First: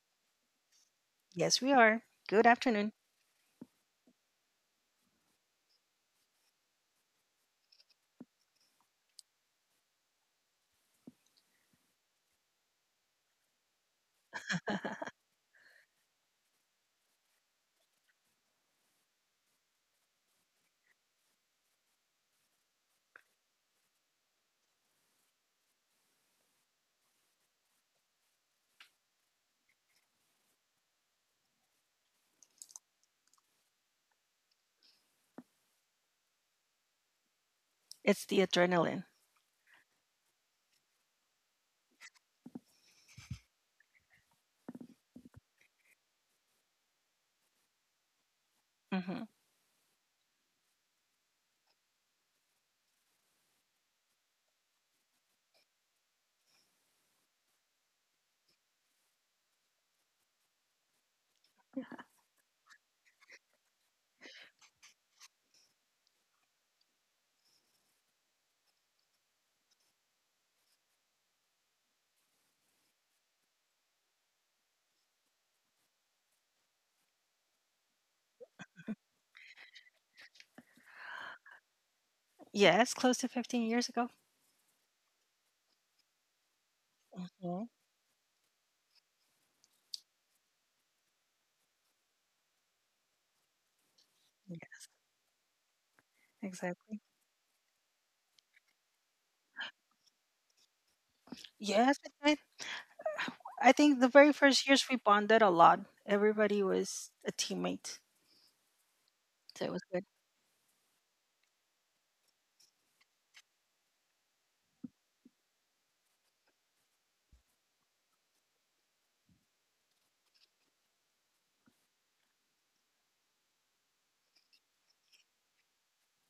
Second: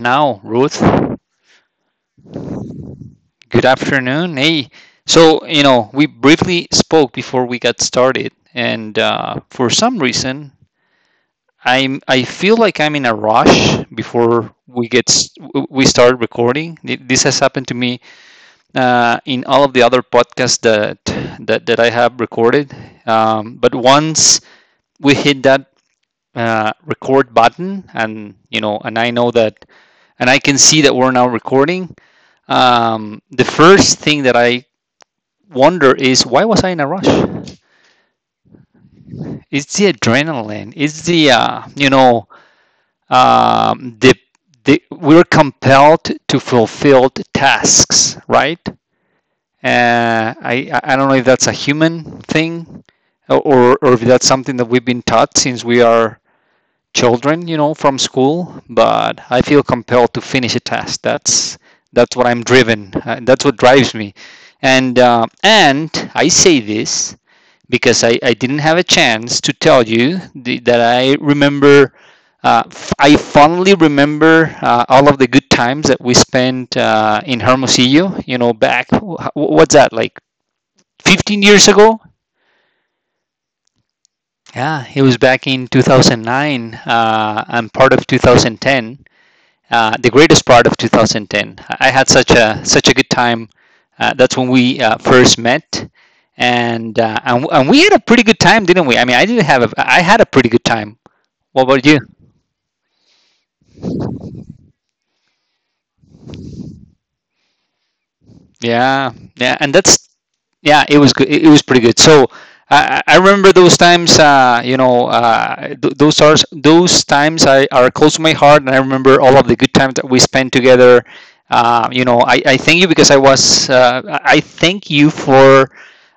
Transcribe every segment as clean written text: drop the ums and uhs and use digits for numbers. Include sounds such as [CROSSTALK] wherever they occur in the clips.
now, Ruth. Yes, we are. Good afternoon. Good afternoon. Hey, so, you know, we briefly spoke before we got started, and for some reason, I feel like I'm in a rush before we get we start recording. This has happened to me in all of the other podcasts that I have recorded. But once we hit that record button, and you know, and I know that, and I can see that we're now recording. The first thing that I wonder is, why was I in a rush? It's the adrenaline. It's the adrenaline. It's the um, the, the we're compelled to fulfill tasks, right? Hmm. I don't know if that's a human thing or if that's something that we've been taught since we are children, you know, from school, but I feel compelled to finish a task. That's what I'm driven. That's what drives me. And I say this because I didn't have a chance to tell you that I remember. I fondly remember all of the good times that we spent in Hermosillo. You know, back what's that, like, 15 years ago? Yes, close to 15 years ago. Yeah, it was back in 2009 Hmm. and part of 2010. The greatest part of 2010. I had such a good time. That's Yeah, when we first met, exactly. And we had a pretty good time, didn't we? I mean, I didn't have a I had a pretty good time. What about Yes, you? it did. I think the very first years we bonded a lot. Everybody was a teammate, Yeah, so yeah, it was and good. that's, yeah, it was good. It was pretty good. So I remember those times. You know, those are those times I are close to my heart, and I remember all of the good times that we spent together. You know, I thank you because I was I thank you for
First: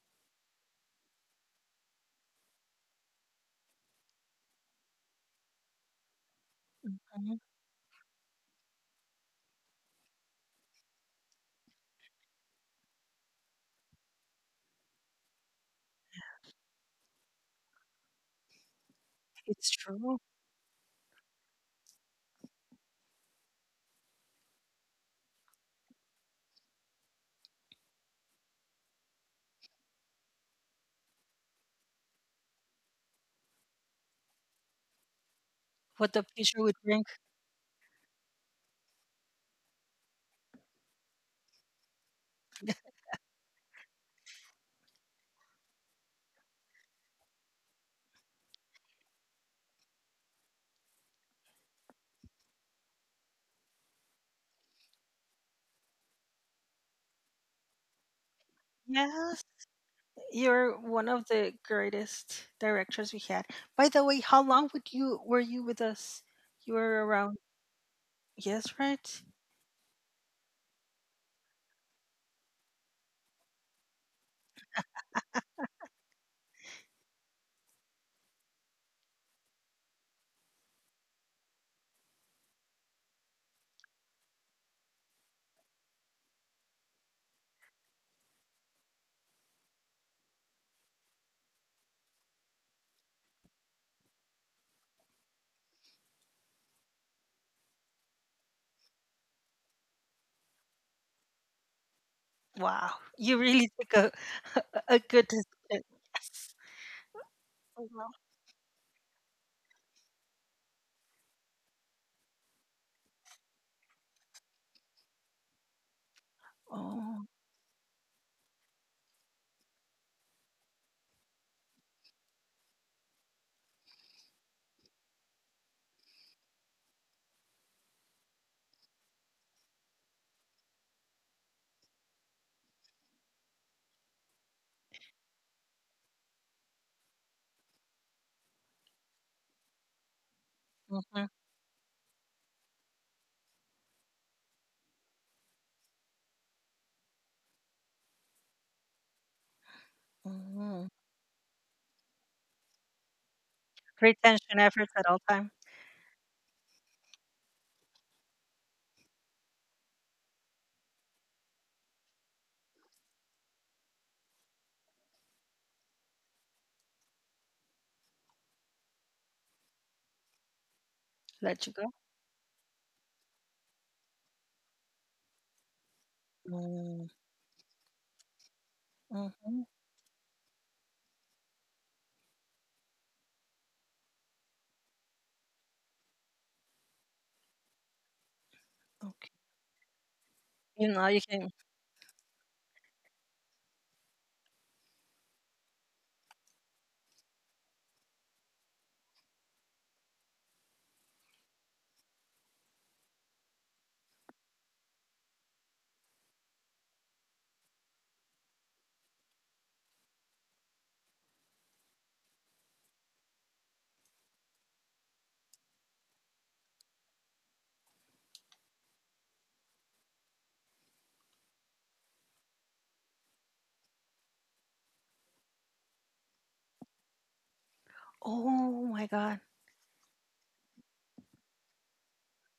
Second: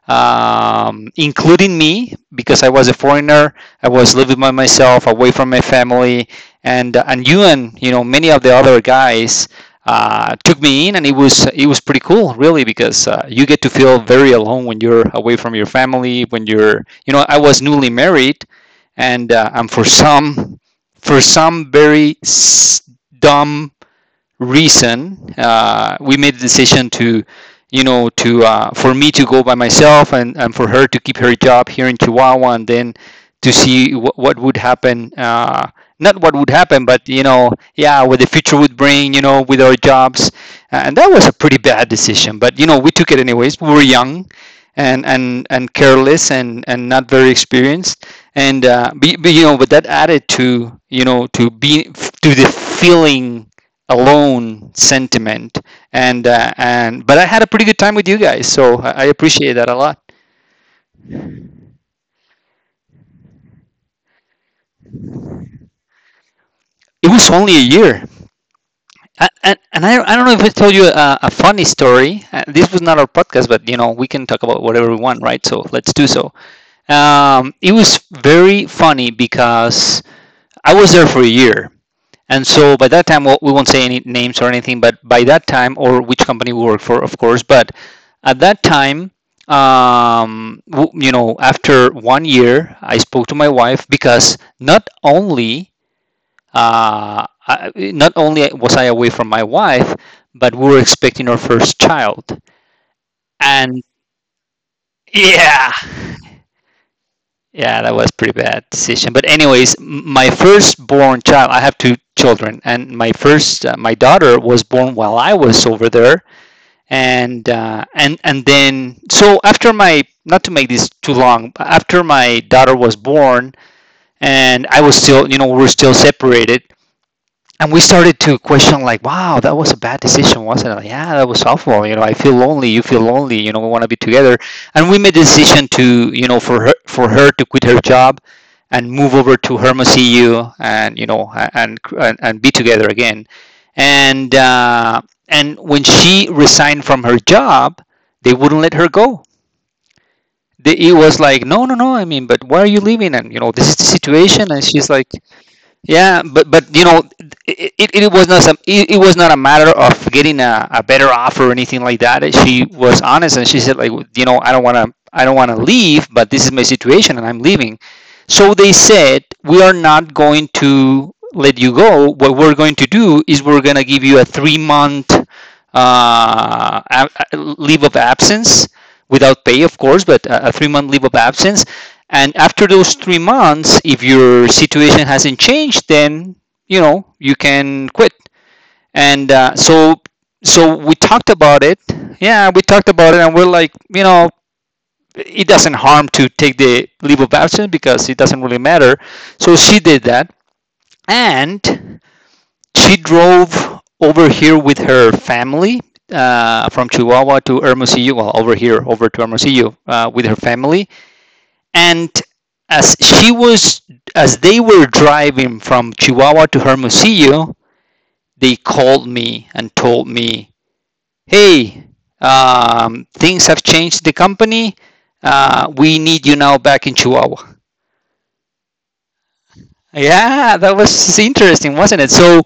including me, because I was a foreigner. I was living by myself, away from my family, and Mhm. And you know many of the other guys took me in, and it was pretty cool, really, because you get to feel very alone when you're away from your family. When you're, you know, I was newly married, It's and true. For some very dumb reason we made the decision to, you know, to, for me to go by myself, and for her to keep her job here in Chihuahua, and then to see what would happen, What not the what would future would happen bring. but you know, yeah, what the future would bring, you know, with our jobs. And that was a pretty bad decision, but you know, we took it anyways. We were young and and careless and not very experienced, and you know, but that added to, you know, to the feeling alone sentiment. And and but I had a pretty good time with you guys, so I Yes, appreciate that a lot. you're one of the greatest directors we had. By the way, how long would you were you with us? You were It was around. only a year. Yes, right. And I don't know if I told you a funny story. This was not our podcast, but you know, we can talk about whatever we want, right? So let's do so. It was very funny because I was there for a year. And so by that time, well, we won't say any names or anything, but by that time, or which company we work for, of course, but at that time, um, you know, after one year, I spoke to my wife, because not only uh, not only was I away from my wife, but we were expecting our first child. Wow, you really And took a [LAUGHS] a good yeah, decision. Yes. yeah, Oh, that was wow. pretty bad decision. But anyways, my firstborn child, I have two children, and my first, my daughter was born while I was over there, Oh. And then so after my, not to make this too long, but after my daughter was born, and I was still, you know, we were still separated, and we started to question, like, wow, that was a bad decision, wasn't it? Like, yeah, that was awful. You know, I feel lonely, you feel lonely, you know, we want to be together. And we made the decision to, you know, for her to quit her job and move over to Hermosillo, EU, and you Mhm, know, and and be together again. And and when she resigned from her job, they wouldn't let her go. mhm. It was like, no no no, I mean, but why are you leaving? And, you know, this is the situation. Retention And she's efforts at like, all time. yeah, but you know, it was not some, it was not a matter of getting a better offer or anything like that. She was honest, and she said, like, you know, I don't want to leave, but this is my situation and I'm leaving. So they said, we are not going to let Let you you go. go. What we're going to do is we're going to give you a three month uh, Mm. a- leave of absence, without Mhm. pay, of course, but a three-month leave of absence. And after those three months, if your situation hasn't changed, then, you know, you can quit. And Okay. So, so You we know, you talked can. about it. Yeah, we talked about it, and we're like, you know, it doesn't harm to take the leave of absence because it doesn't really matter. So she did that, and she drove over here with her family, from Chihuahua to Hermosillo, well, over here, over to Hermosillo, with her family. And as she was, as they were driving from Chihuahua to Hermosillo, they called me and told me, "Hey, things have changed. The company, we need you now back in Chihuahua." Oh my God. Yeah, that was interesting, wasn't it? So,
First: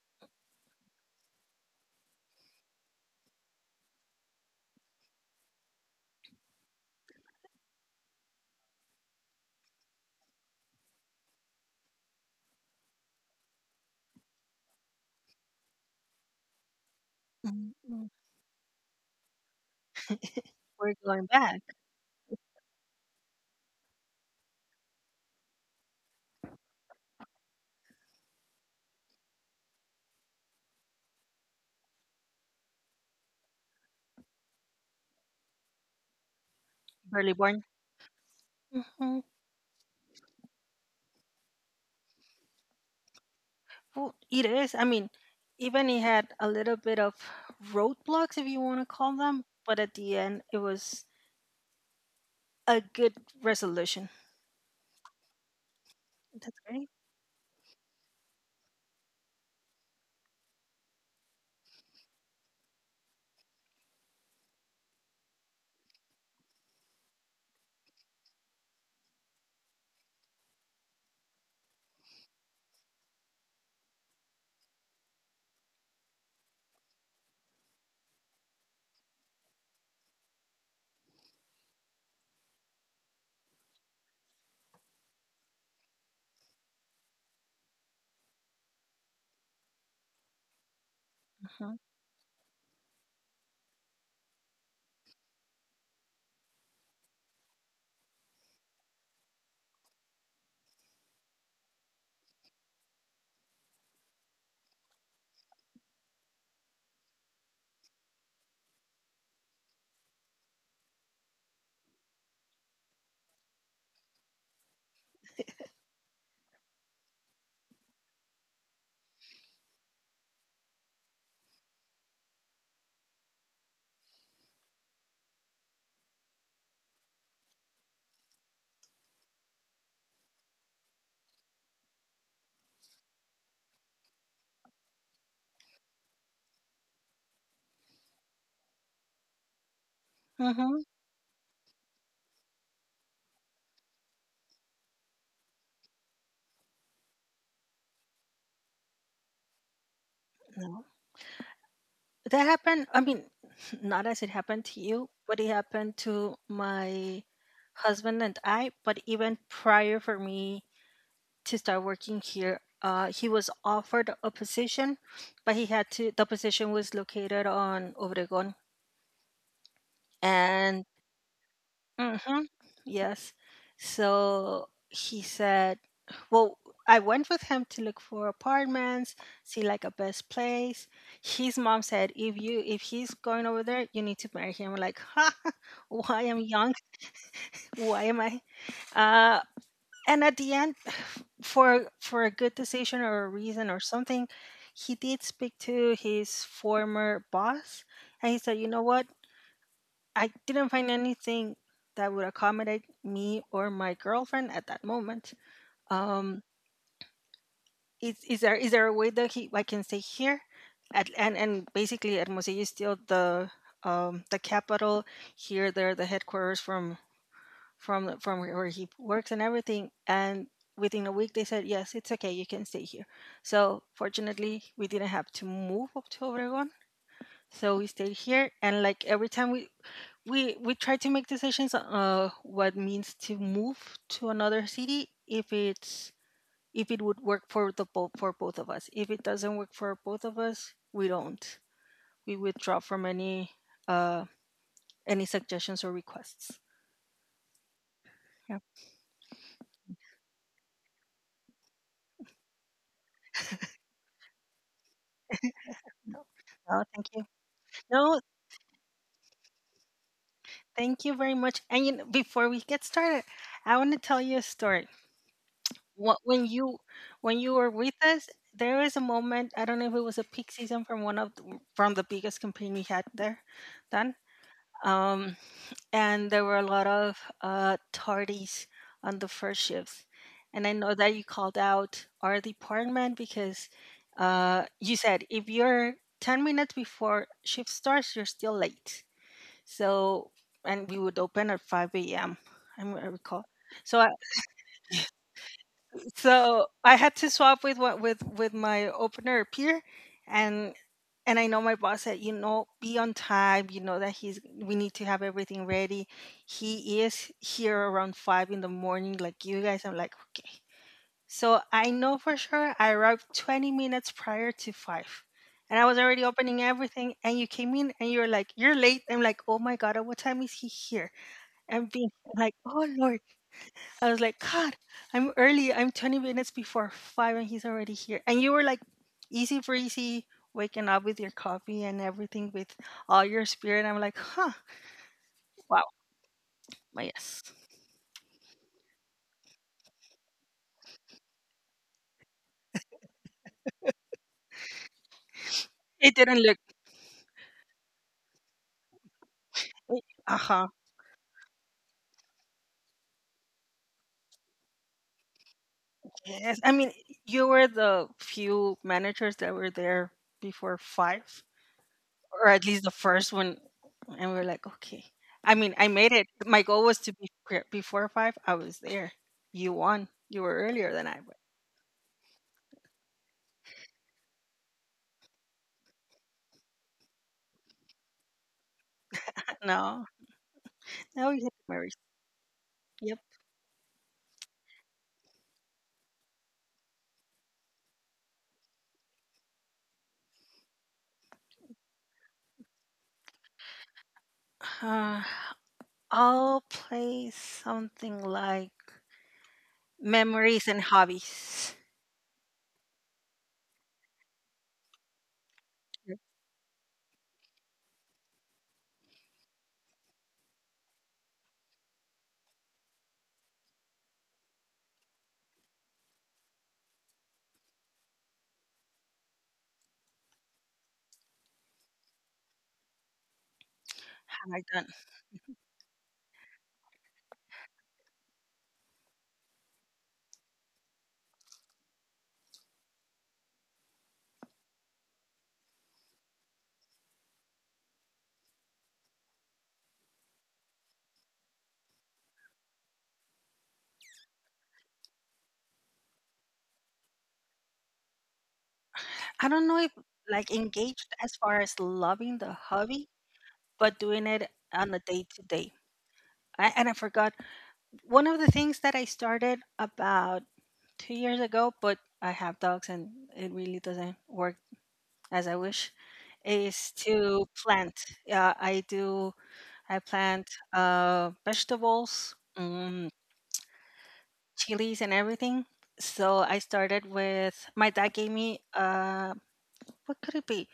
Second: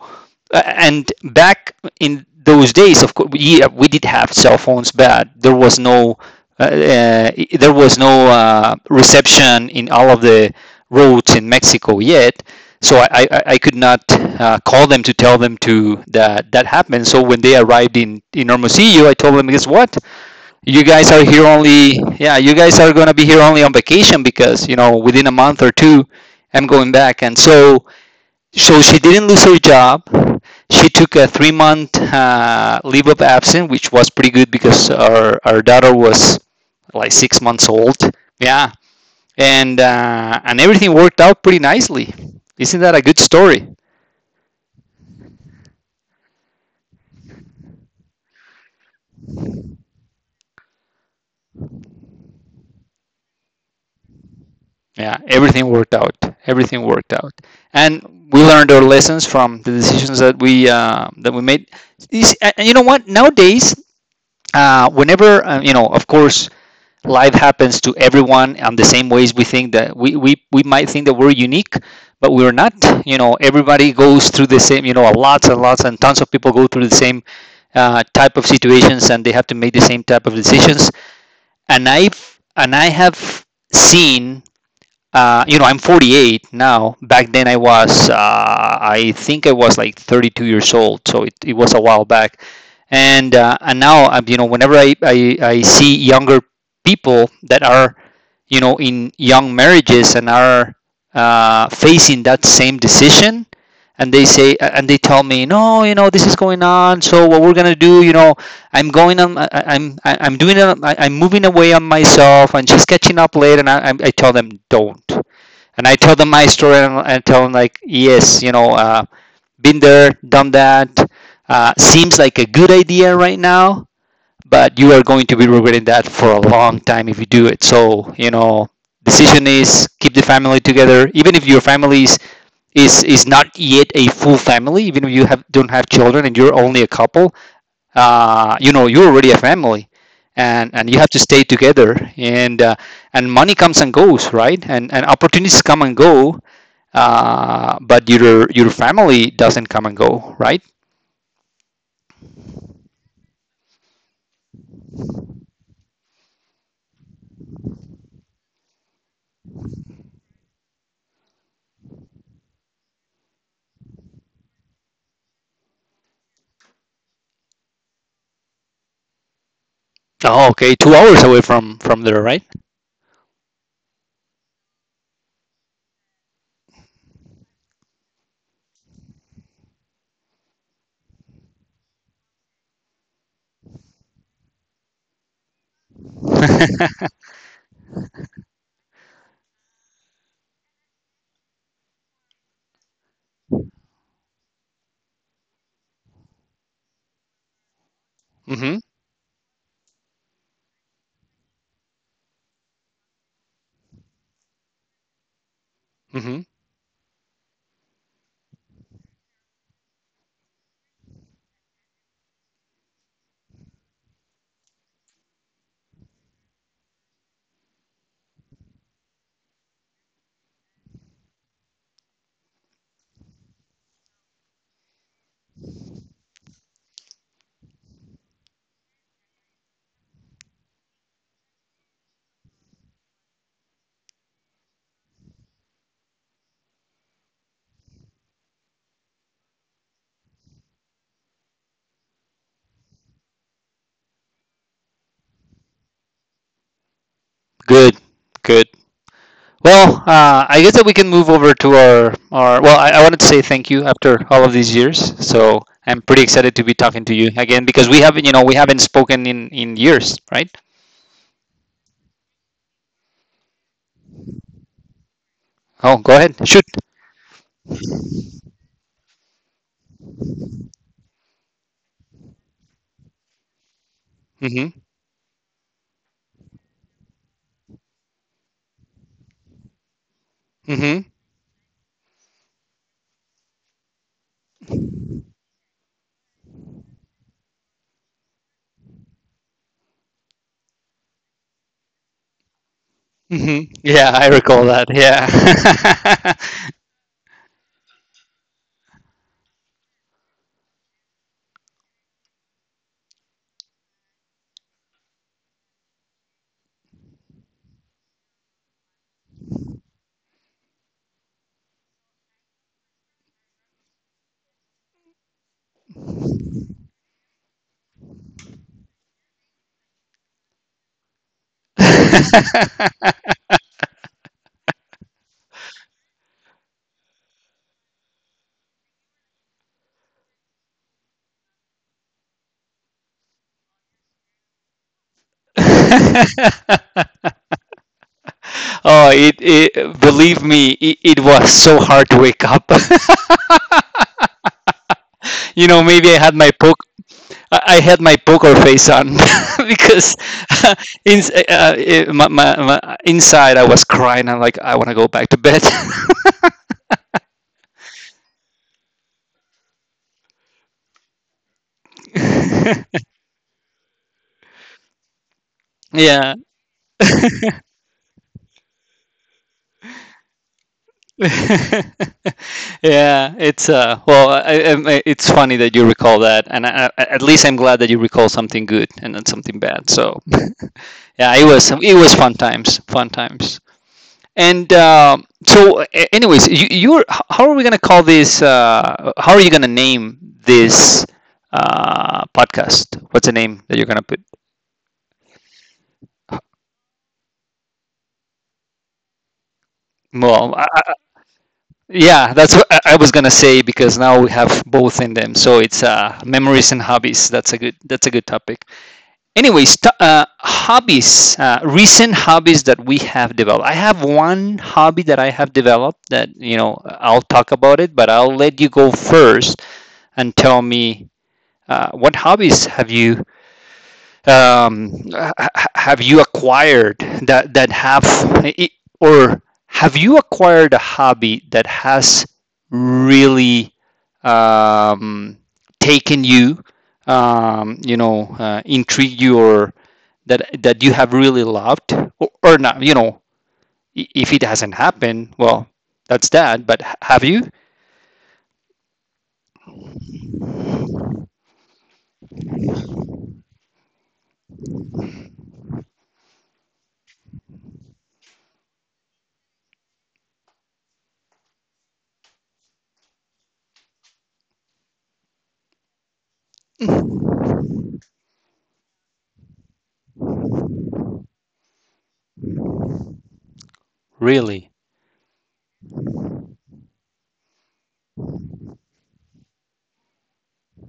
and back in those days, of course, we, yeah, we did have cell phones, but there was no reception in all of the roads in Mexico yet. So I could not call them to tell them to that that happened. So when they arrived Mhm. in Hermosillo, I told them, guess what? You We're guys are going here back. only yeah, you guys are going to be here only on vacation, because you know, within a month or two I'm going back. And so so she didn't lose her job. She took a three month leave of absence, which was pretty good because our daughter was like six Barely months born. old. Yeah. Mhm. And and everything worked out pretty nicely. Isn't that a good story? Well, it is. I mean, even it had a little bit of roadblocks, if you want to call them, but at the end, it was a good resolution. Yeah, everything worked out. That's Everything great. worked out, and we learned our lessons from the decisions that we made. And you know what? Nowadays, whenever you know, of course, life happens to everyone on the same ways. We think that we, we might think that we're unique, but we're not. You know, everybody goes through the same. You know, lots and lots and tons of people go through the same type of situations, and they have to make the same type of decisions. And I, and I have seen, you know, I'm 48 now. Back then, I was, I think I was like 32 years old, so it was a Mm-hmm. while back. And now, you know, whenever I see younger people that are, you know, in young marriages and are facing that same decision, and they say and they tell me, no, you know, this is going on. So what we're gonna do, you know, I'm going on. I'm doing it. Am moving away on myself, and she's catching up late. And I tell them don't. And I tell them my story, and I tell them like, yes, you know, been there, done that. Seems like a good idea right now, but you are going to be regretting that for a long time if you do it. So, you know, decision is keep the family together. Even if your family is is not yet a full family, even if you have don't have children and you're only a couple, you know, you're already a family, and you Mm-hmm. have to stay together. And and money comes and goes, right? And opportunities come and go, but your family doesn't come and go, right? No, that happened. I mean, [LAUGHS] not as it happened to you, but it happened to my husband and I. But even prior for me to start working here, he was offered a position, but the position was located on Obregon. Oh, okay, two And. hours away from there, right? Mm-hmm. Yes. So he said, well, I went with him to look for apartments, see like a best place. His mom said, if he's going over there, you need to marry him. I'm like, huh, [LAUGHS] [LAUGHS] why am young? Mm-hmm, Why am I? Uh, and at the end, [SIGHS] for a good decision or a reason or something, he did speak to his former boss, and he said, you know what? I didn't find anything that would accommodate me or my girlfriend at that moment. mm-hmm. Um, is there a way that he I can stay here? At and basically, Hermosillo is still the the capital. Here, they're the headquarters from where he works and everything. And within a week, they said yes, it's okay, you can stay here. So fortunately, we didn't have to move up to Obregón. So we stayed here, and like every time we try to make decisions, what means to move to another city, if it would work for the both for both of us. If it doesn't work for both of us, we don't, we withdraw from uh any suggestions or requests. Good, good. Yeah. Well, I guess that we can move over to our, well, I wanted to say thank you after all of these years, so I'm pretty No, excited to be no, talking to thank you you. again because we haven't, No, we haven't spoken in years, right? thank you very much. And, before we get started, I want to tell you a story. Oh, go ahead. wh- when Shoot. you when you were with us, there was a moment. I don't know if it was a peak season from from the biggest campaign we had there then, Mhm. um, and there were a lot of tardies on the first shifts. And I Mhm. know that you called out our department because you said, if you're 10 minutes before shift starts, you're still late. So, and we would open at 5 a.m. I recall. Mhm. Yeah, so I, I recall that. Yeah. so I had to swap with what with my opener peer, and I know my boss said, you know, be on time. You know that he's we need to have everything ready. He is here around five in the morning, like you guys. I'm like, okay. So I know for sure I arrived 20 minutes prior to five. And I was already opening everything, and you came in, and you're like, "You're late." I'm like, "Oh my god! At what time is he here?" And being like, "Oh Lord!" I was like, God, I'm early. I'm 20 minutes before five, and he's already here. And you were like, easy breezy, waking up with your coffee and everything with all your spirit. I'm like, huh, wow, my [LAUGHS] yes. Oh, it believe me, it was so hard to wake up. [LAUGHS] You know, maybe I It had my didn't look. poke I had my poker face on [LAUGHS] because Uh huh. [LAUGHS] in, uh, it, my, my, my, inside I was crying. I'm like, I want to go back to bed. Yes. I mean, you were the few managers that were there before five, or at least the first one. And we are like, okay. I mean, [LAUGHS] I made Yeah. it. My goal was to be [LAUGHS] before five. I was there. You won. You were earlier than I was. [LAUGHS] Yeah, it's well, it's funny that you recall that, and at least I'm glad that you recall something good and not something bad. So, No. [LAUGHS] yeah, Oh, yeah, it memories. was fun times, fun Yep. times. And so, anyways, you're, how are we gonna call this? How are you gonna name this podcast? What's the name that you're gonna put? Uh, I'll play something like Well, memories and hobbies. yeah, that's what I was gonna say, because now we have both in them. So it's What memories and hobbies. That's a good. That's a good topic. Anyways, hobbies. Recent hobbies that we have developed. I have one hobby that I have developed that, you know, I'll talk about it, but I'll let you go first and tell me, what hobbies have I done? um, have you acquired that have, or have you acquired a hobby that has really um, taken you, you know, intrigued you, or that you have really loved, or not, you know, if it hasn't happened, well, that's that. But have you— I don't know if like engaged as far as loving the hobby, but doing it on a day to day. And I forgot one of the things that I started about 2 years ago, but I have dogs and it really doesn't work as I wish, is to plant. Yeah, I do. I plant vegetables. Really? Chilies and everything. So I started with my dad gave me what could it be?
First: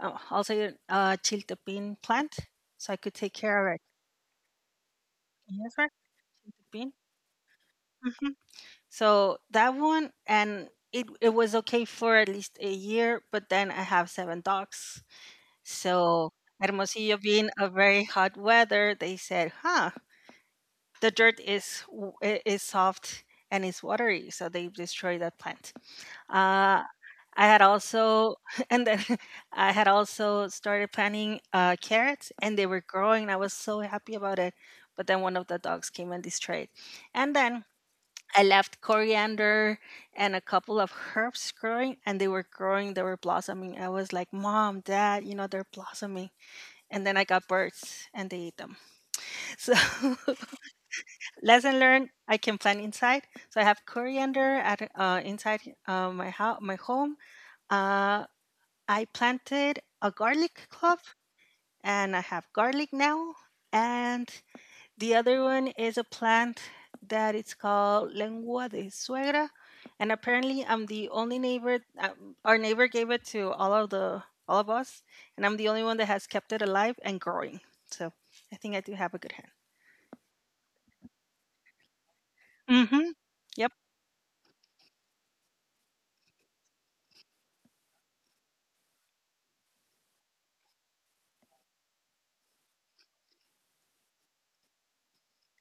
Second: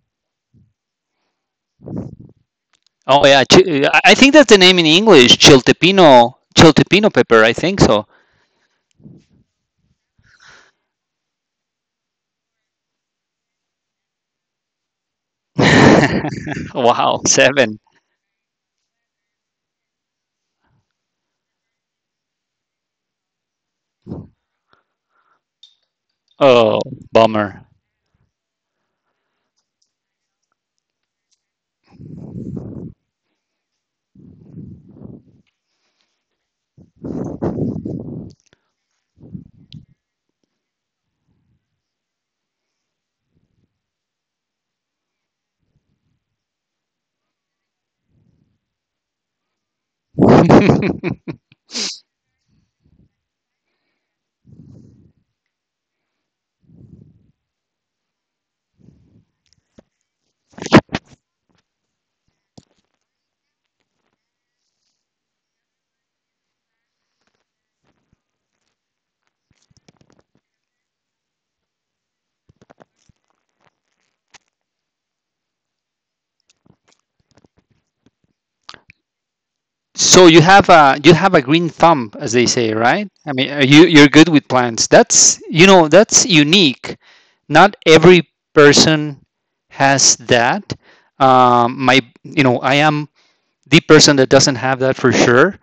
I'll say it, chiltepin plant, so I could Oh take yeah, care of it. I think that's the name in English, Yes, right. Chiltepin. chiltepino pepper, I think so. hmm So that one, and it was okay for at least a year, but then I have seven dogs. So [LAUGHS] Hermosillo Wow, being a seven. very hot weather, they said, huh, the dirt is is soft and it's watery, so they destroyed that plant. Oh, Uh, I had bummer. also, [LAUGHS] and then [LAUGHS] I had also started planting carrots, and they were growing, and I was so happy about it. But then one of the dogs came and destroyed. And then I left coriander and a couple of herbs growing, and they were growing, they were blossoming. I was like, "Mom, Dad, you know they're blossoming." And then I got birds, and they ate them. [LAUGHS] So [LAUGHS] [LAUGHS] lesson learned: I can plant inside. So I have coriander at inside my house, my home. Uh, I planted a garlic club, and I have garlic now. And the other one is a plant that it's called lengua de suegra. And apparently I'm the only neighbor, our neighbor gave it to all of us, and I'm the only one that has kept it alive and growing. So I think I do have a good hand. So you have a— you have a green thumb, as they say, right? Mhm. I mean, are Yep. you— you're good with plants. That's, you know, that's unique. Not every person has that. My— you know, I am the person that doesn't have that for sure.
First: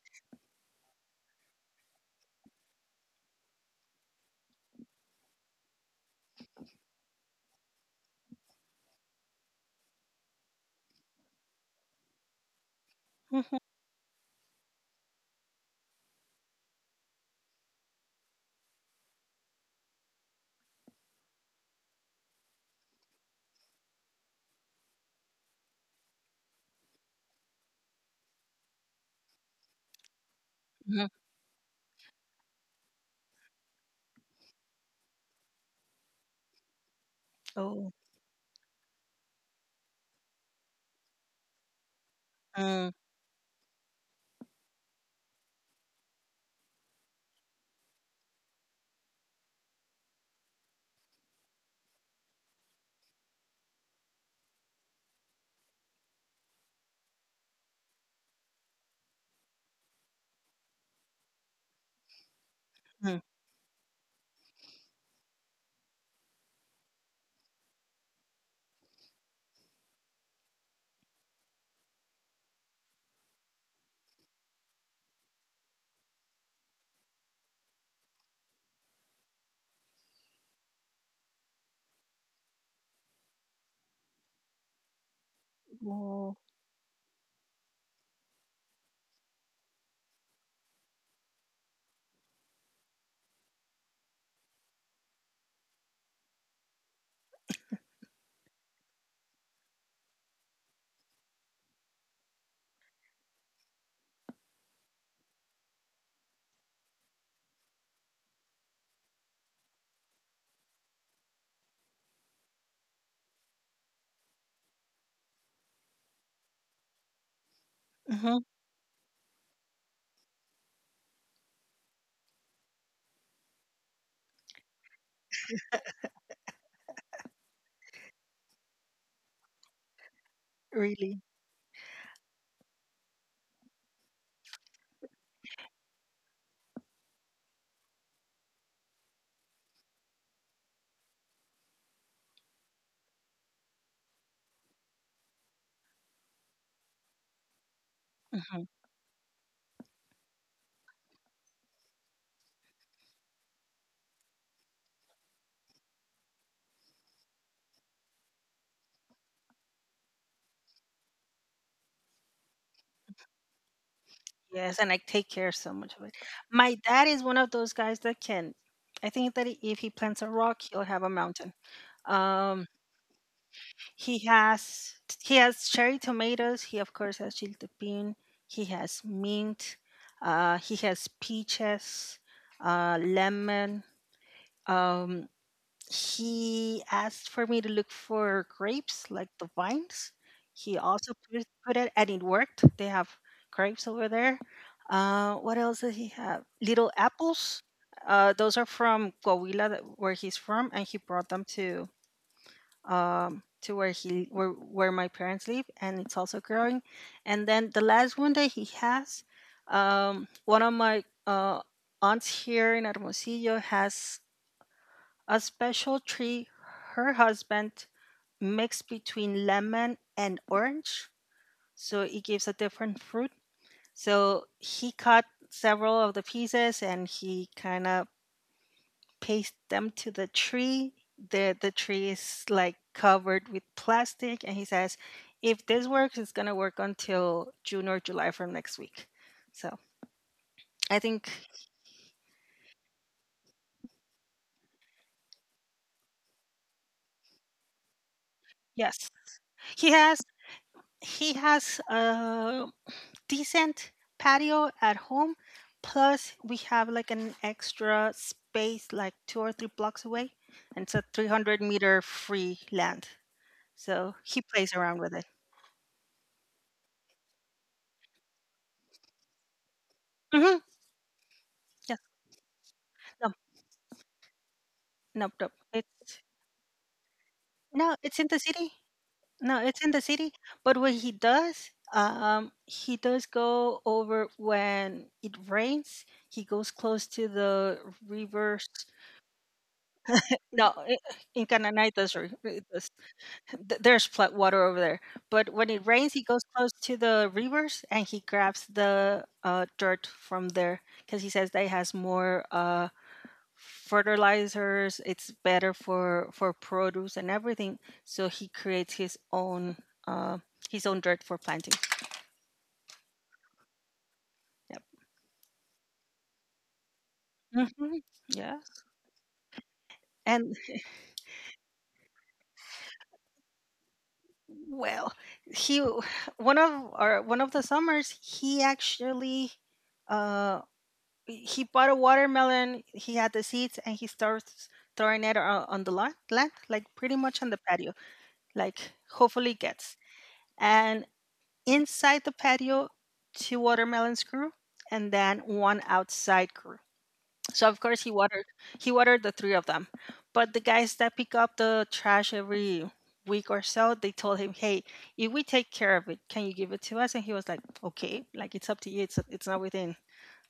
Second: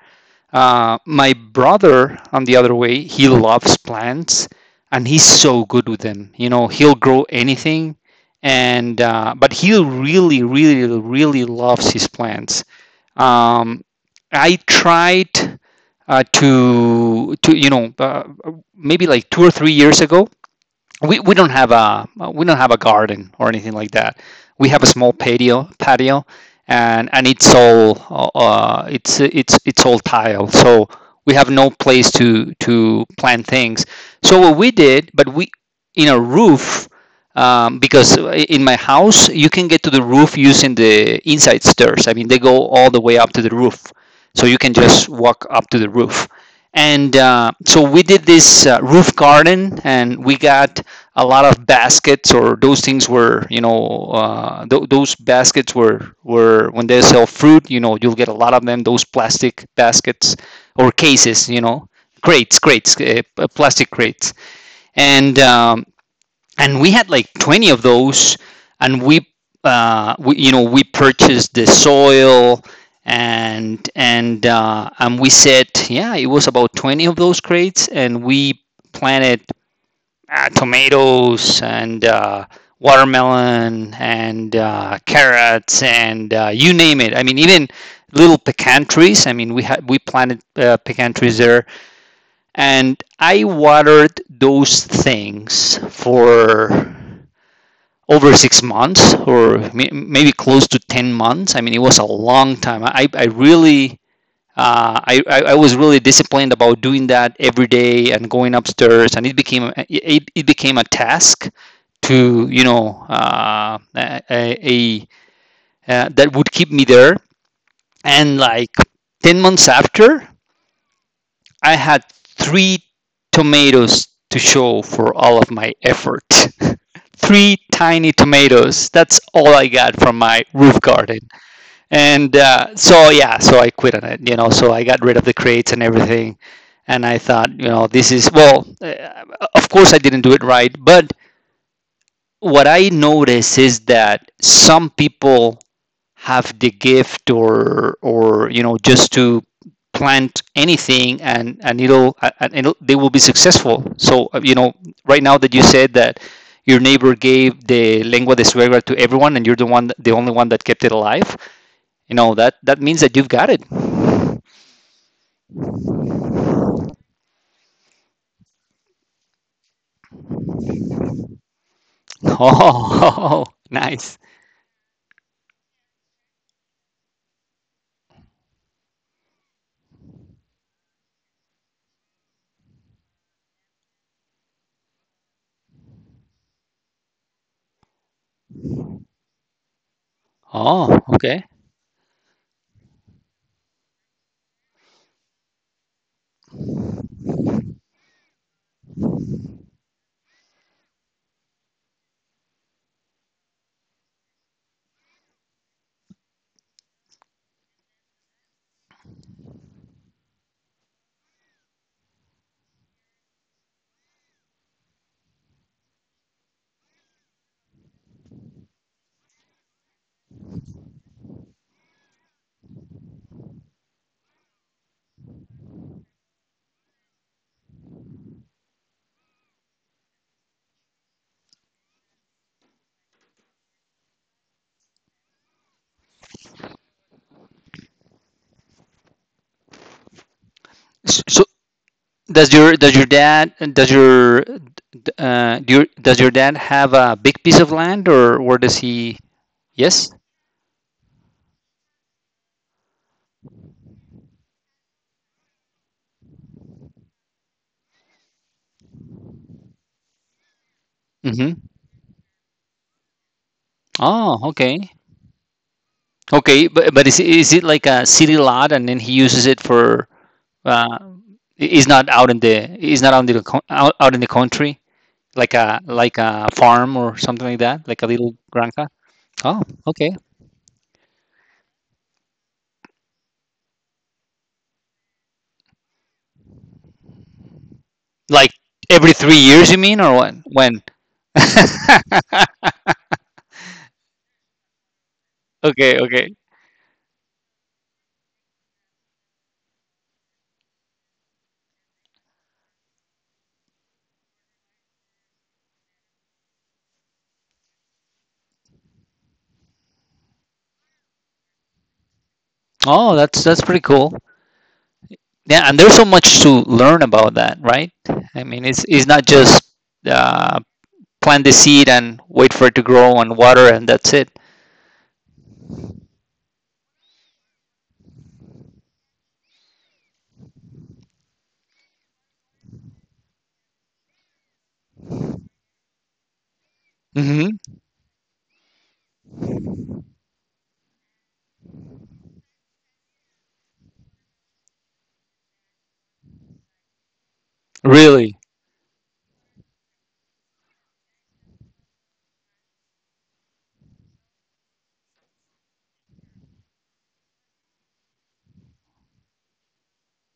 My brother, on the other way, he loves plants, and he's so good with them. You know, he'll grow anything, and but he really, really, really loves his plants. Mhm. Um, I tried to you know, maybe like 2 or 3 years ago, we don't have a— we don't have a garden or anything like that. We have a small patio, and it's all it's all tile. So Mhm. we have no place to plant things. So what we did, but we— in a roof, Oh. because in my house you can get to the roof using the inside stairs. I mean, they go Mm-hmm. all the way up to the roof, so you can just walk up to the roof. And so we did this roof garden, and we got a lot of baskets, or those things were, you know, those baskets were— were when they sell fruit, you know, you'll get a lot of them, those plastic baskets or cases, you know, crates, plastic crates. And and we had like 20 of those, and we, you know, we purchased the soil. And and we said, yeah, it was about 20 of those crates, and we planted tomatoes, and watermelon, and carrots, and Oh. You name it. I mean, even little pecan trees. I mean, we had— we planted pecan trees there. And I watered those things for over 6 months, or maybe close to 10 months. I mean, it was a long time. I really, I, I was really disciplined about doing that every day and going upstairs, and it became— it became a task to, you know, a that would keep me there. And Mhm. like 10 months after, I had three tomatoes to show for all of my effort. [LAUGHS] Three tiny tomatoes. That's all I got from my roof garden. Really. And so, yeah, so I quit on it, you know, so I got rid of the crates and everything. And I thought, you know, this is, well, of course I didn't do it right, but what I notice is that some people have the gift, or, you know, just to plant anything, and it'll— and they will be successful. So you know, right now that you said that your neighbor gave the lengua de suegra to everyone, and you're the one— the only one that kept it alive, you know, that that means that you've got it. Yes, and I take care so much of it. My dad is one of those guys that can. I think that if he plants a rock, he'll have a mountain. Um, Oh, [LAUGHS] he nice. has cherry tomatoes. He of course has chiltepín. He has mint. He has peaches, lemon. Um, he asked for me to look for grapes, like the vines. He Oh, also okay, put it, and it worked. They have grapes over there. What else did he have? Little apples. Those are from Coahuila, where he's from, and he brought them to where he where my parents live, and it's also growing. And then the last one that he has, one of my aunts here in Hermosillo has a special tree her husband mixed between lemon and orange, so it gives a different fruit. So he cut several of the pieces and he kind of pasted them to the tree. The tree is like covered with plastic, and he says if this works, it's going to work until June or July from next week. So I think so does your— does your dad— does your, do your— does your dad have a big piece of land, or where does yes, he? he has Yes. he has decent patio at home. Plus, we have like an extra space like 2 or 3 blocks away, and it's a 300 Mm-hmm. meter free land. So he Oh, plays okay. around with it. Okay, but is it— is it like a city lot, and then he uses it for Mm-hmm. uh is Yes. not out in the— is not out No. in the out, out in the country, Nope. Nope. like a— like It's a farm or something like that, No. like a It's in little the city. granja? No, Oh, it's in the okay. city. But what he does go over when it rains. He goes close to the Like rivers. every 3 years, you mean, or what? No, When? In Cananaitas, [LAUGHS] there's flat water over there. But when it Okay, rains, he okay. goes close to the rivers and he grabs the dirt from there because he says that it has more fertilizers. It's better for produce and everything. So he creates uh, his own dirt for planting. Oh, that's— that's pretty cool. Yep. Yeah, and there's so much to learn about that, right? Hmm. I Yeah. mean, it's— it's not just And uh, plant the seed and wait for it to grow and water, and that's it. well, he one of the summers uh he bought a watermelon. He had the seeds, and he starts throwing it on the land, like pretty much on Hmm. the patio. Like hopefully gets. And inside the patio, two watermelons grew, and then one outside grew. So of course Really? He watered the three of them. But the guys that pick up the trash every week or so, they told him, "Hey, if we take care of it, can you give it to us?" And he was like, "Okay, like it's up to you. It's not within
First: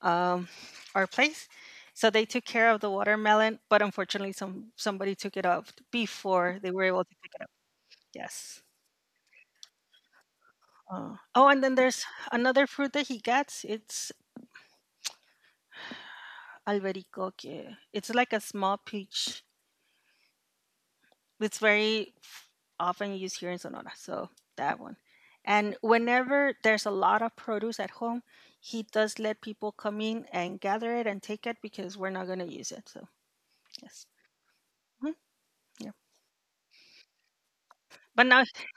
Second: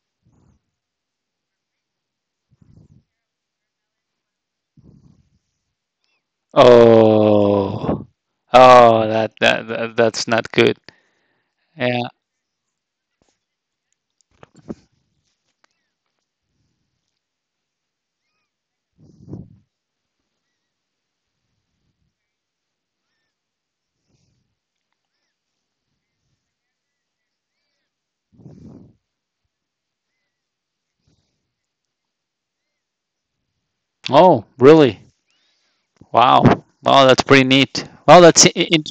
um, our place." So they took care of the watermelon, but unfortunately, somebody took it off before they were able to pick it up. Oh, Yes. oh, that, that that's not good. Oh, and then there's Yeah. another fruit that he gets. It's albericoque. It's like a small peach. It's very often used here in Sonora. So that one. And whenever there's a lot of produce at home, he does let people come in and gather it and take it because we're not going to use it. So yes. Oh, really? Mhm. Yeah. Wow. Wow, that's pretty neat. Well, But that's I now in—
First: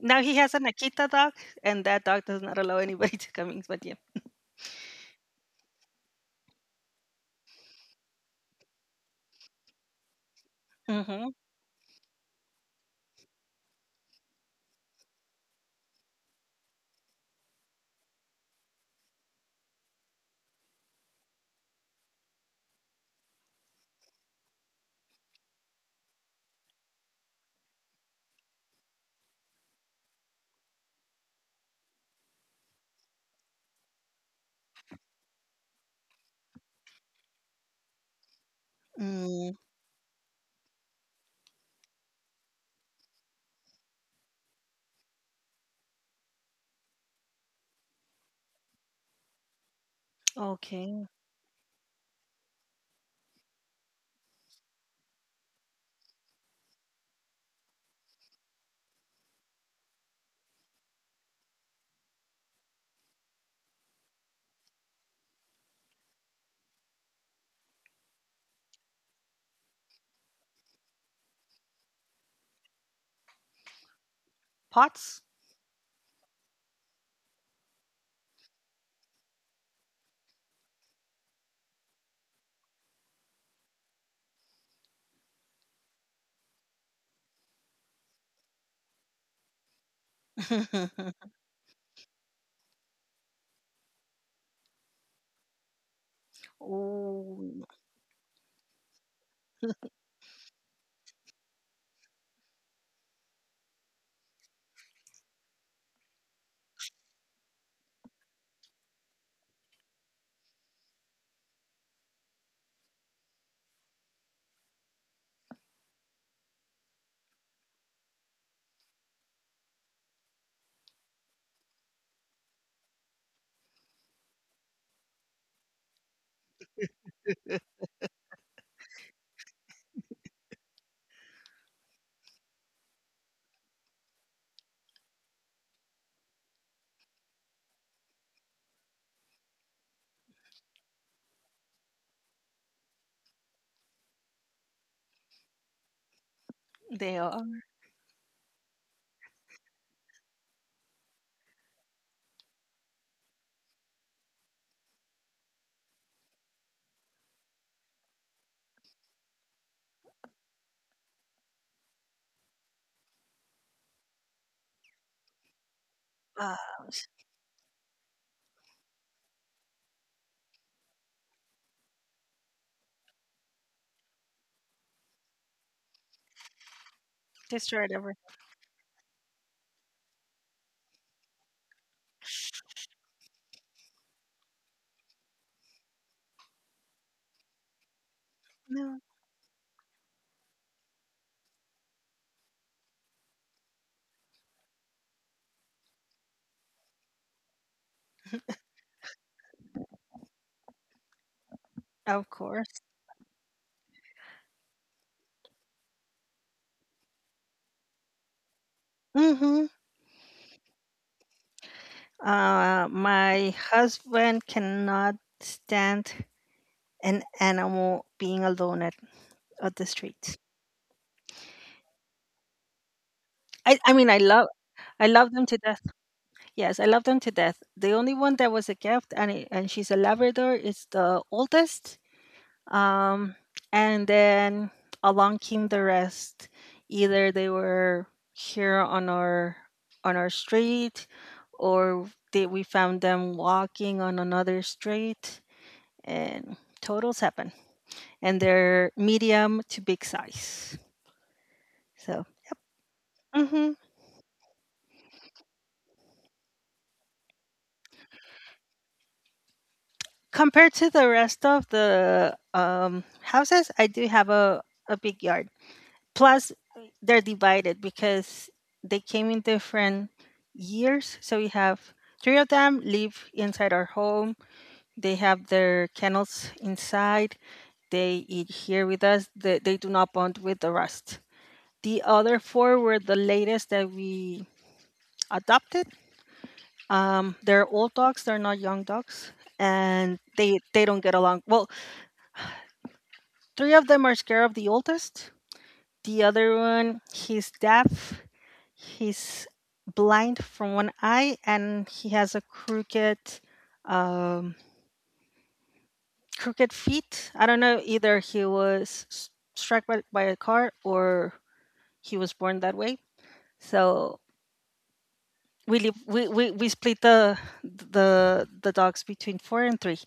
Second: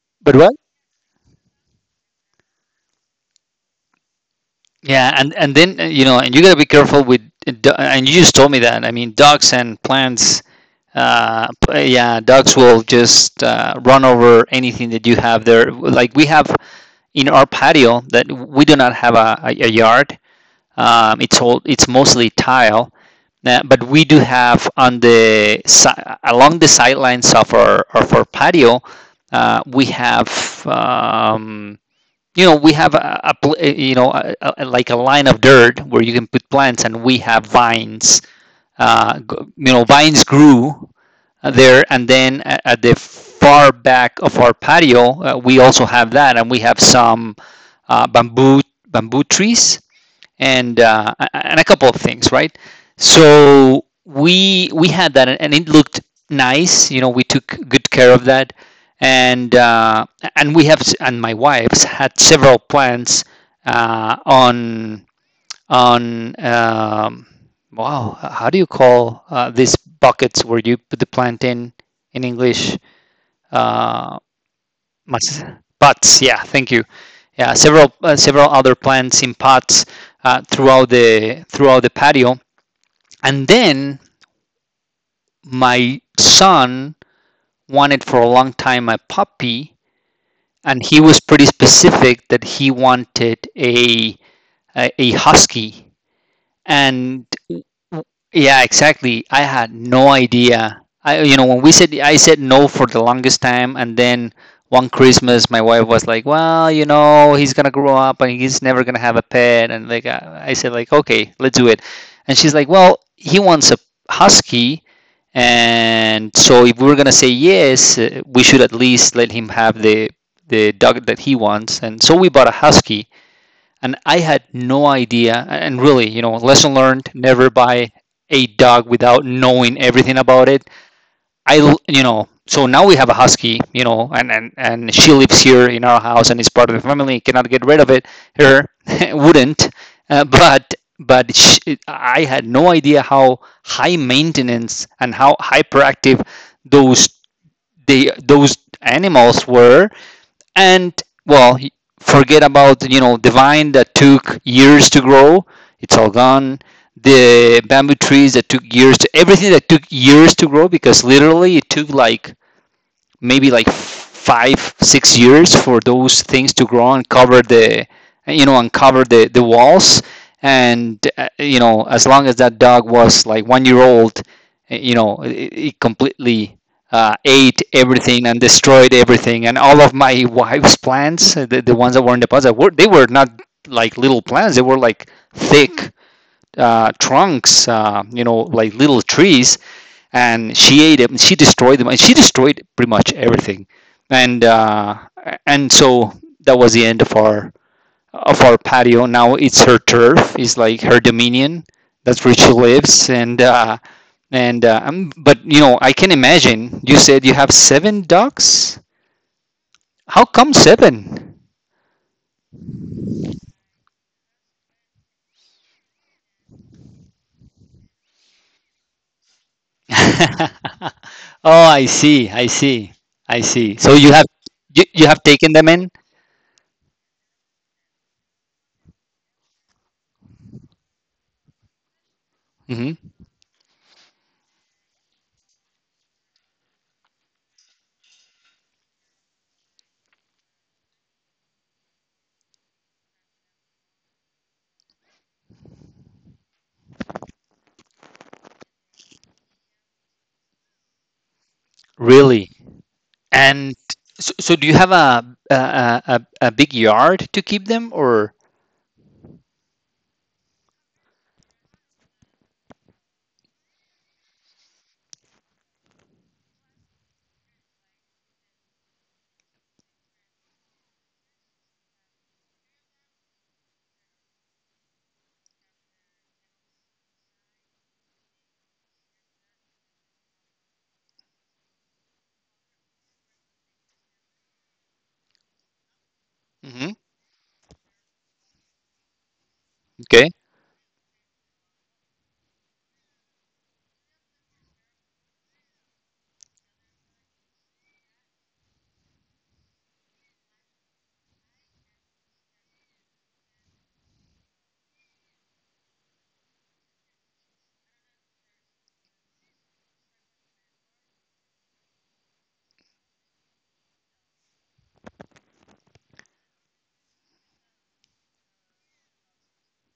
Now he but has what? an Akita dog, and that dog does not allow anybody [LAUGHS] to come in, but yeah. Yeah, and then you know, and you gotta be careful with. Uh, and you just told me that. I mean, dogs and plants, Mhm. uh, yeah, dogs will just run over anything that you have there. Like we have in our patio that we do not have yard. It's all— it's mostly tile, but we do have on the along the sidelines of our patio, we have, um, you know, we have a you know, like a line of dirt where you can put plants, and we have vines. Mm, You know, vines grew there. And then at the far back of our patio, we also have that, and we have some uh, bamboo bamboo trees, and okay. uh, and a couple of things, right? So we— we had that, and it looked nice. You know, we took good care of that. And and we have— and my wife's had several plants uh, on wow, how do you call these buckets where you put the plant in English? Uh, Pots? pots. Yeah, thank you. Yeah, several several other plants in pots throughout the— throughout the patio. And then my son wanted for a long time a puppy, and he [LAUGHS] was pretty specific that he wanted a— a husky. And Ooh, yeah, exactly. I had no idea. I, you know, when we said— I said no for the longest time, and then one Christmas, my wife was like, "Well, you know, he's gonna grow up and he's never gonna have a pet," and like, I said, like, "Okay, let's do it," and she's like, "Well, he wants a husky." And so, if we are gonna say yes, we should at least let him have the— the dog that he wants. And so, we bought a husky, and I had no idea. And really, you know, lesson learned: never buy a dog without knowing everything about it. I, you know, so now we have a husky, you know, and she lives here in our house and is part of the family. Cannot get rid of it. Her [LAUGHS] wouldn't, uh, but but sh I had no idea how high maintenance and how hyperactive they those— are. they— those animals were. And well, forget about, you know, the vine that took years to grow. It's all gone. The bamboo trees that took years— to everything that took years to grow, because literally it took like maybe like 5 6 years for those things to Ah, grow and cover the— you know, and cover the— the walls. And you know, as long as that dog was like 1 year old, you know, it completely ate destroyed everything. everything and destroyed everything, and all of my [LAUGHS] wife's plants, the ones that were in the pots, that were— they were not like little plants, they were like thick trunks, you know, like No, little trees, and she ate them. She destroyed them, and she destroyed pretty much everything. And uh, and so that was the end of our— of our patio. Now it's her turf. It's like her dominion. That's of where she course. lives. And but you know, I can imagine. You said you have seven ducks. Mhm. How come seven? My husband cannot stand an animal being alone at the street. [LAUGHS] Oh, I see. I see. I I, see. I So mean, I you have love you, I you love have them to taken death. them in. Yes, I love them to death. The only one that was a gift, and she's a Labrador, is the oldest. Hmm Um, and then along came the rest. Either they were here on our street, or we found them walking on another street, and totals happen. And they're medium to big size. So Really? mhm. And so do you have a, a, a a big yard to keep them or? Compared to the rest of the houses, I do have a big yard. Plus, they're divided because they came in different years, so we have three of them live inside our home. They have their kennels inside. They eat here with us. They do not bond with the rest. The other four were the latest that we adopted. Hmm They're old dogs, they're not young dogs, and Okay. they don't get along well. Three of them are scared of the oldest. The other one, he's deaf. He's blind from one eye, and he has a crooked um crooked feet. I don't know, either he was struck by a car or he was born that way. So we live, we split the dogs between four and three.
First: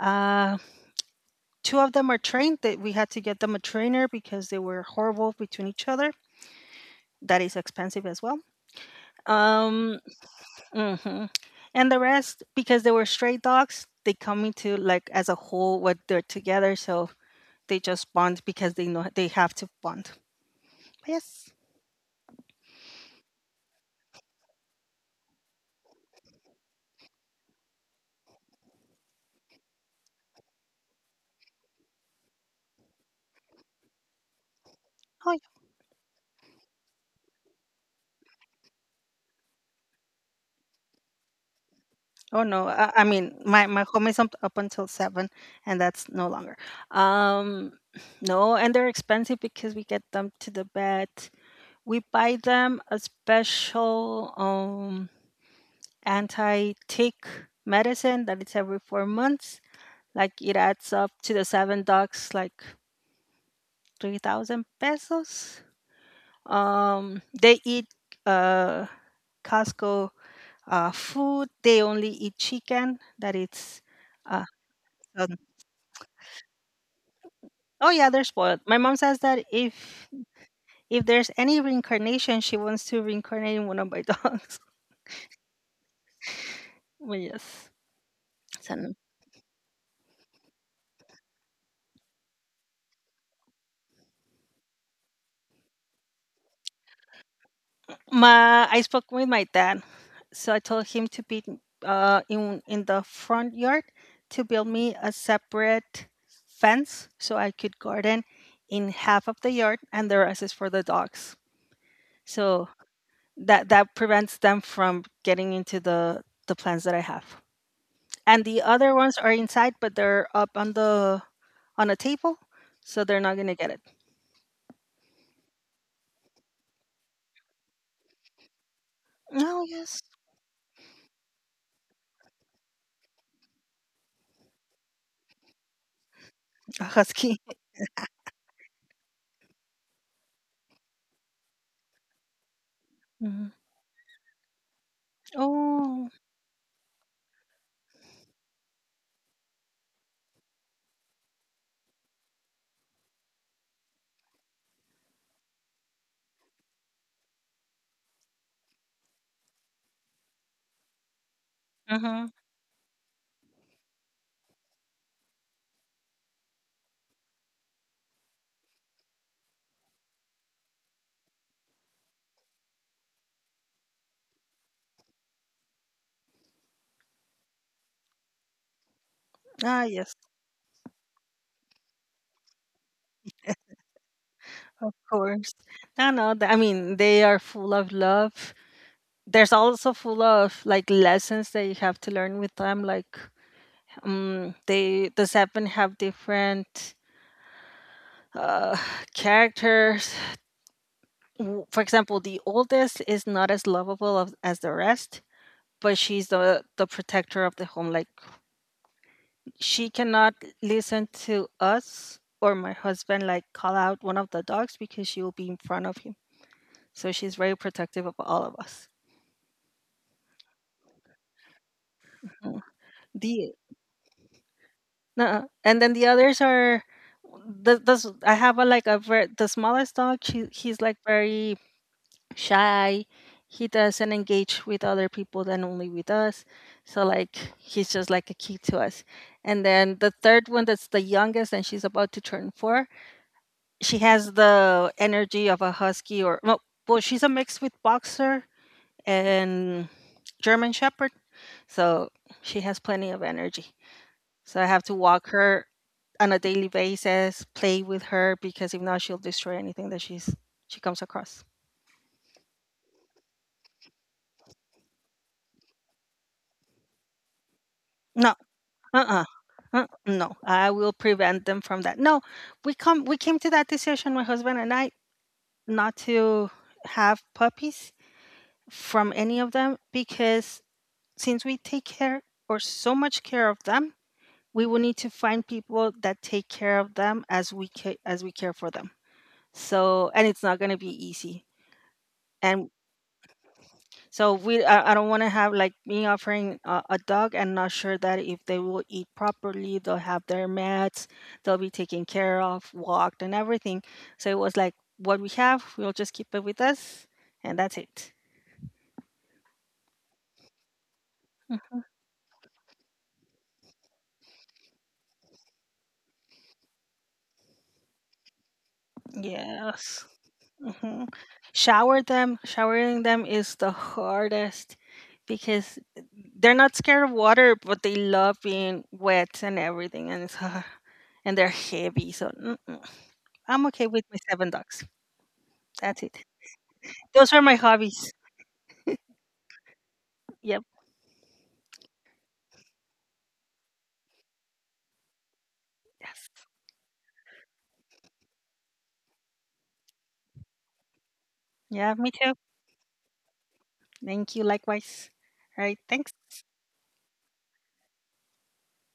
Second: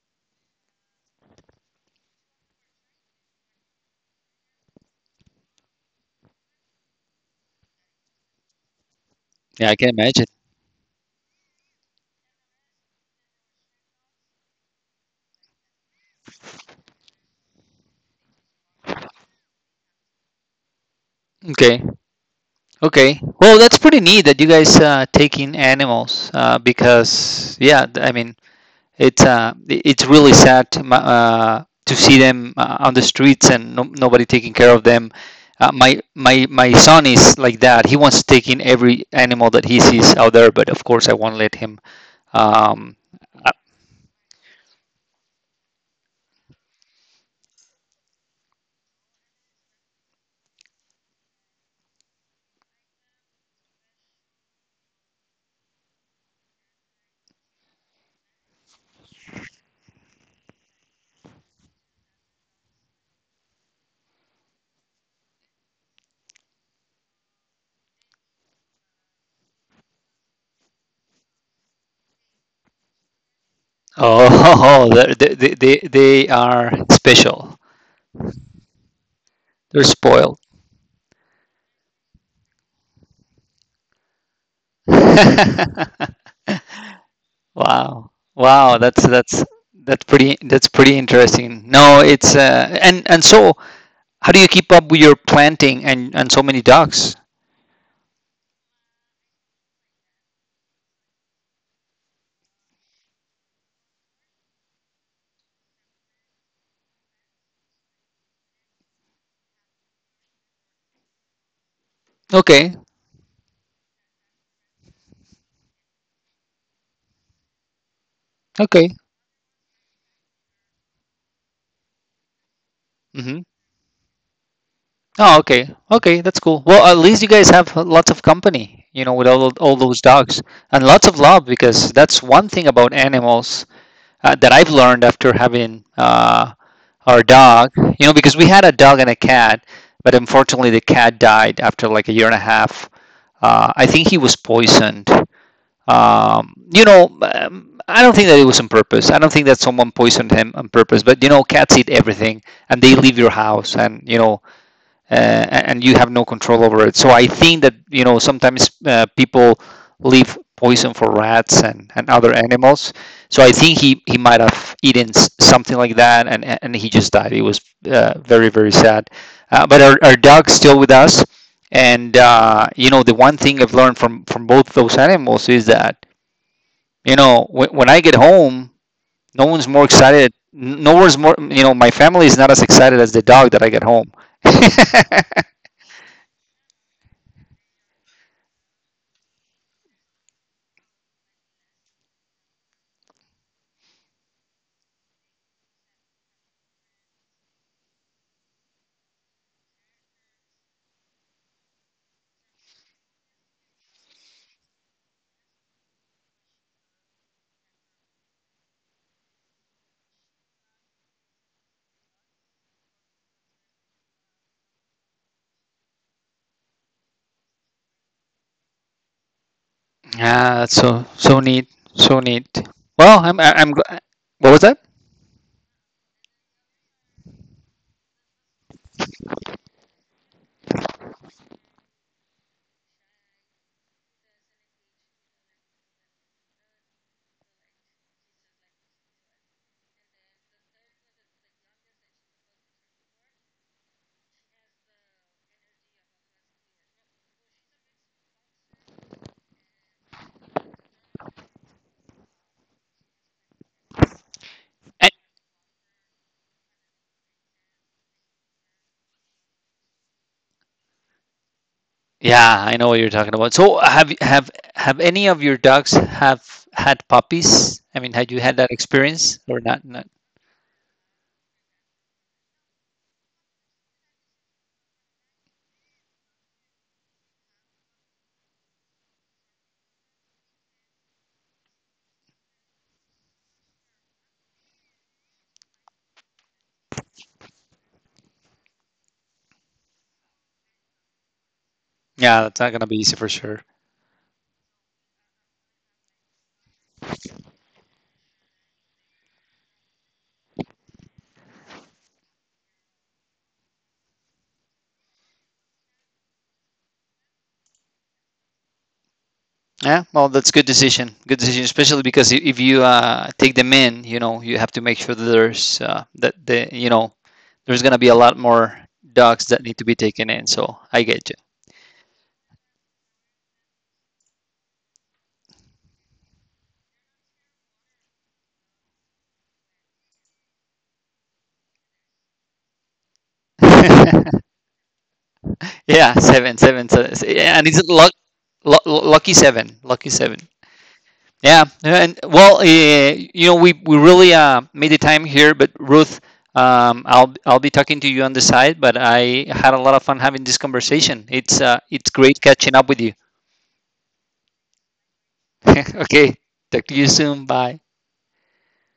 Uh, Two of them are trained. That we had to get them a trainer because they were horrible between each other. That is expensive as well. Yeah, I can Um, imagine. hmm And the rest, because they were stray dogs, they come into like as a whole what they're together. So they just bond because they know they have to bond. Yes. Okay. Okay. Well, that's pretty neat that you guys take in animals because yeah, I mean it's it's really sad to, to see them on the streets and no, nobody taking care of them. Oh, yeah. My son is like that. He wants to take in every animal that he sees out there, but of course I won't let him. Oh no. Um, I, I uh, mean, my home is up, until seven, and that's no longer. Um, no, and they're expensive because we get them to the vet. We buy them a special anti tick medicine that it's every 4 months. Like it adds up to the seven dogs, like 3,000 pesos. They eat uh, Costco food. They only eat chicken. That it's. uh, Oh, [LAUGHS] they um, they they they are special. oh yeah, they're spoiled. My mom says that They're if spoiled. [LAUGHS] if there's any reincarnation, she wants to reincarnate in one of my dogs. [LAUGHS] Well, yes. Wow. Wow, So, that's pretty that's pretty interesting. No, it's and so how do you keep up with your planting and so many ducks? My I spoke with my dad, so I told him to be in the front yard to build me a separate fence so I could garden in half of the yard and the rest is for the dogs. So Okay. that prevents them from getting into the plants that I have. And the Okay. other ones are inside, but they're up on the on a table, so they're not hmm gonna get it. Oh, okay. Okay, that's cool. Well, at least you guys have lots of company, you know, with Oh all those yes, dogs and lots of love because that's one thing about animals, that I've learned after having [LAUGHS] a our husky. dog. You know, because we had a dog and a cat, but unfortunately the cat died after like a year and a half. Mhm. I think he was poisoned. Oh, You know, I don't think that it was on purpose. I don't think that someone poisoned him on purpose. But you know, cats eat everything, and they leave your house, and you know, and you have no control over it. So I think that you know sometimes people leave poison for rats and other mm-hmm. animals. So I think he might have eaten something like that, and he just died. It was very very sad. But our dog's still with us, and you know the one thing I've learned from both those animals is that you know when I get home, no one's more Ah, excited. yes. No one's more. You know, my family is not as excited as the dog that I get home. Of [LAUGHS] course. No, no. I mean, they are full of love. There's also full of like lessons that you have to learn with them. Like, the seven have different uh [SIGHS] characters. For example, the oldest is not as lovable as the rest, but she's the protector of the home. Like, she cannot listen to us or my husband like call out one of the dogs because she will be in front of him. So she's very protective of all of us. Yeah, that's so neat, so neat. Well, The what was that? And then the others are the this I have a, like, a the smallest dog. She He's like very shy. He doesn't engage with other people than only with us. So like he's just like a key to us. And then the third one that's the youngest and she's about to turn four. She has the energy of a husky or well, she's a mix with boxer and German Shepherd. So she has plenty of energy. So I have to Eh, walk her on a daily basis, play with her because if not, she'll destroy anything that she comes across. Yeah, I know what you're talking about. So have any of your dogs have had puppies? I mean, had you No, had that uh-uh. experience or not? No, I will prevent them from that. No, we came to that decision, my husband and I, not to have puppies from any of them because since we take care or so much care of them, we will need to find people that take care of them as we care for them. So, and it's not going to be easy. Yeah, that's not And gonna be easy for sure. so I don't want to have like me offering a dog and not sure that if they will eat properly, they'll have their meds, they'll be taken care of, walked, and everything. So it was like what we have, we'll just keep it with us, and that's it. Yeah, well, that's good decision. Good decision, Mhm. especially because if you take them in, you know, you have to make sure that there's that the you know there's gonna be a lot more dogs that need to be Yes. taken in. So I Hmm. get Shower them. Showering them is the hardest because they're not scared of water, but they love being wet and everything, and it's, [LAUGHS] [SIGHS] and they're heavy. So mm-mm. I'm okay with you. my [LAUGHS] seven dogs. That's Yeah, it. Seven, Those are yeah, my and it's hobbies. Lucky seven, lucky seven. Yep. Yeah, and well, you know, we really made the time here, but Ruth, Yes. I'll be talking to you on the side, but I had a lot of fun having this conversation. Yeah, me too. It's great catching up with you. Thank you. Likewise. All right. Thanks. [LAUGHS] okay, talk to you soon. Bye.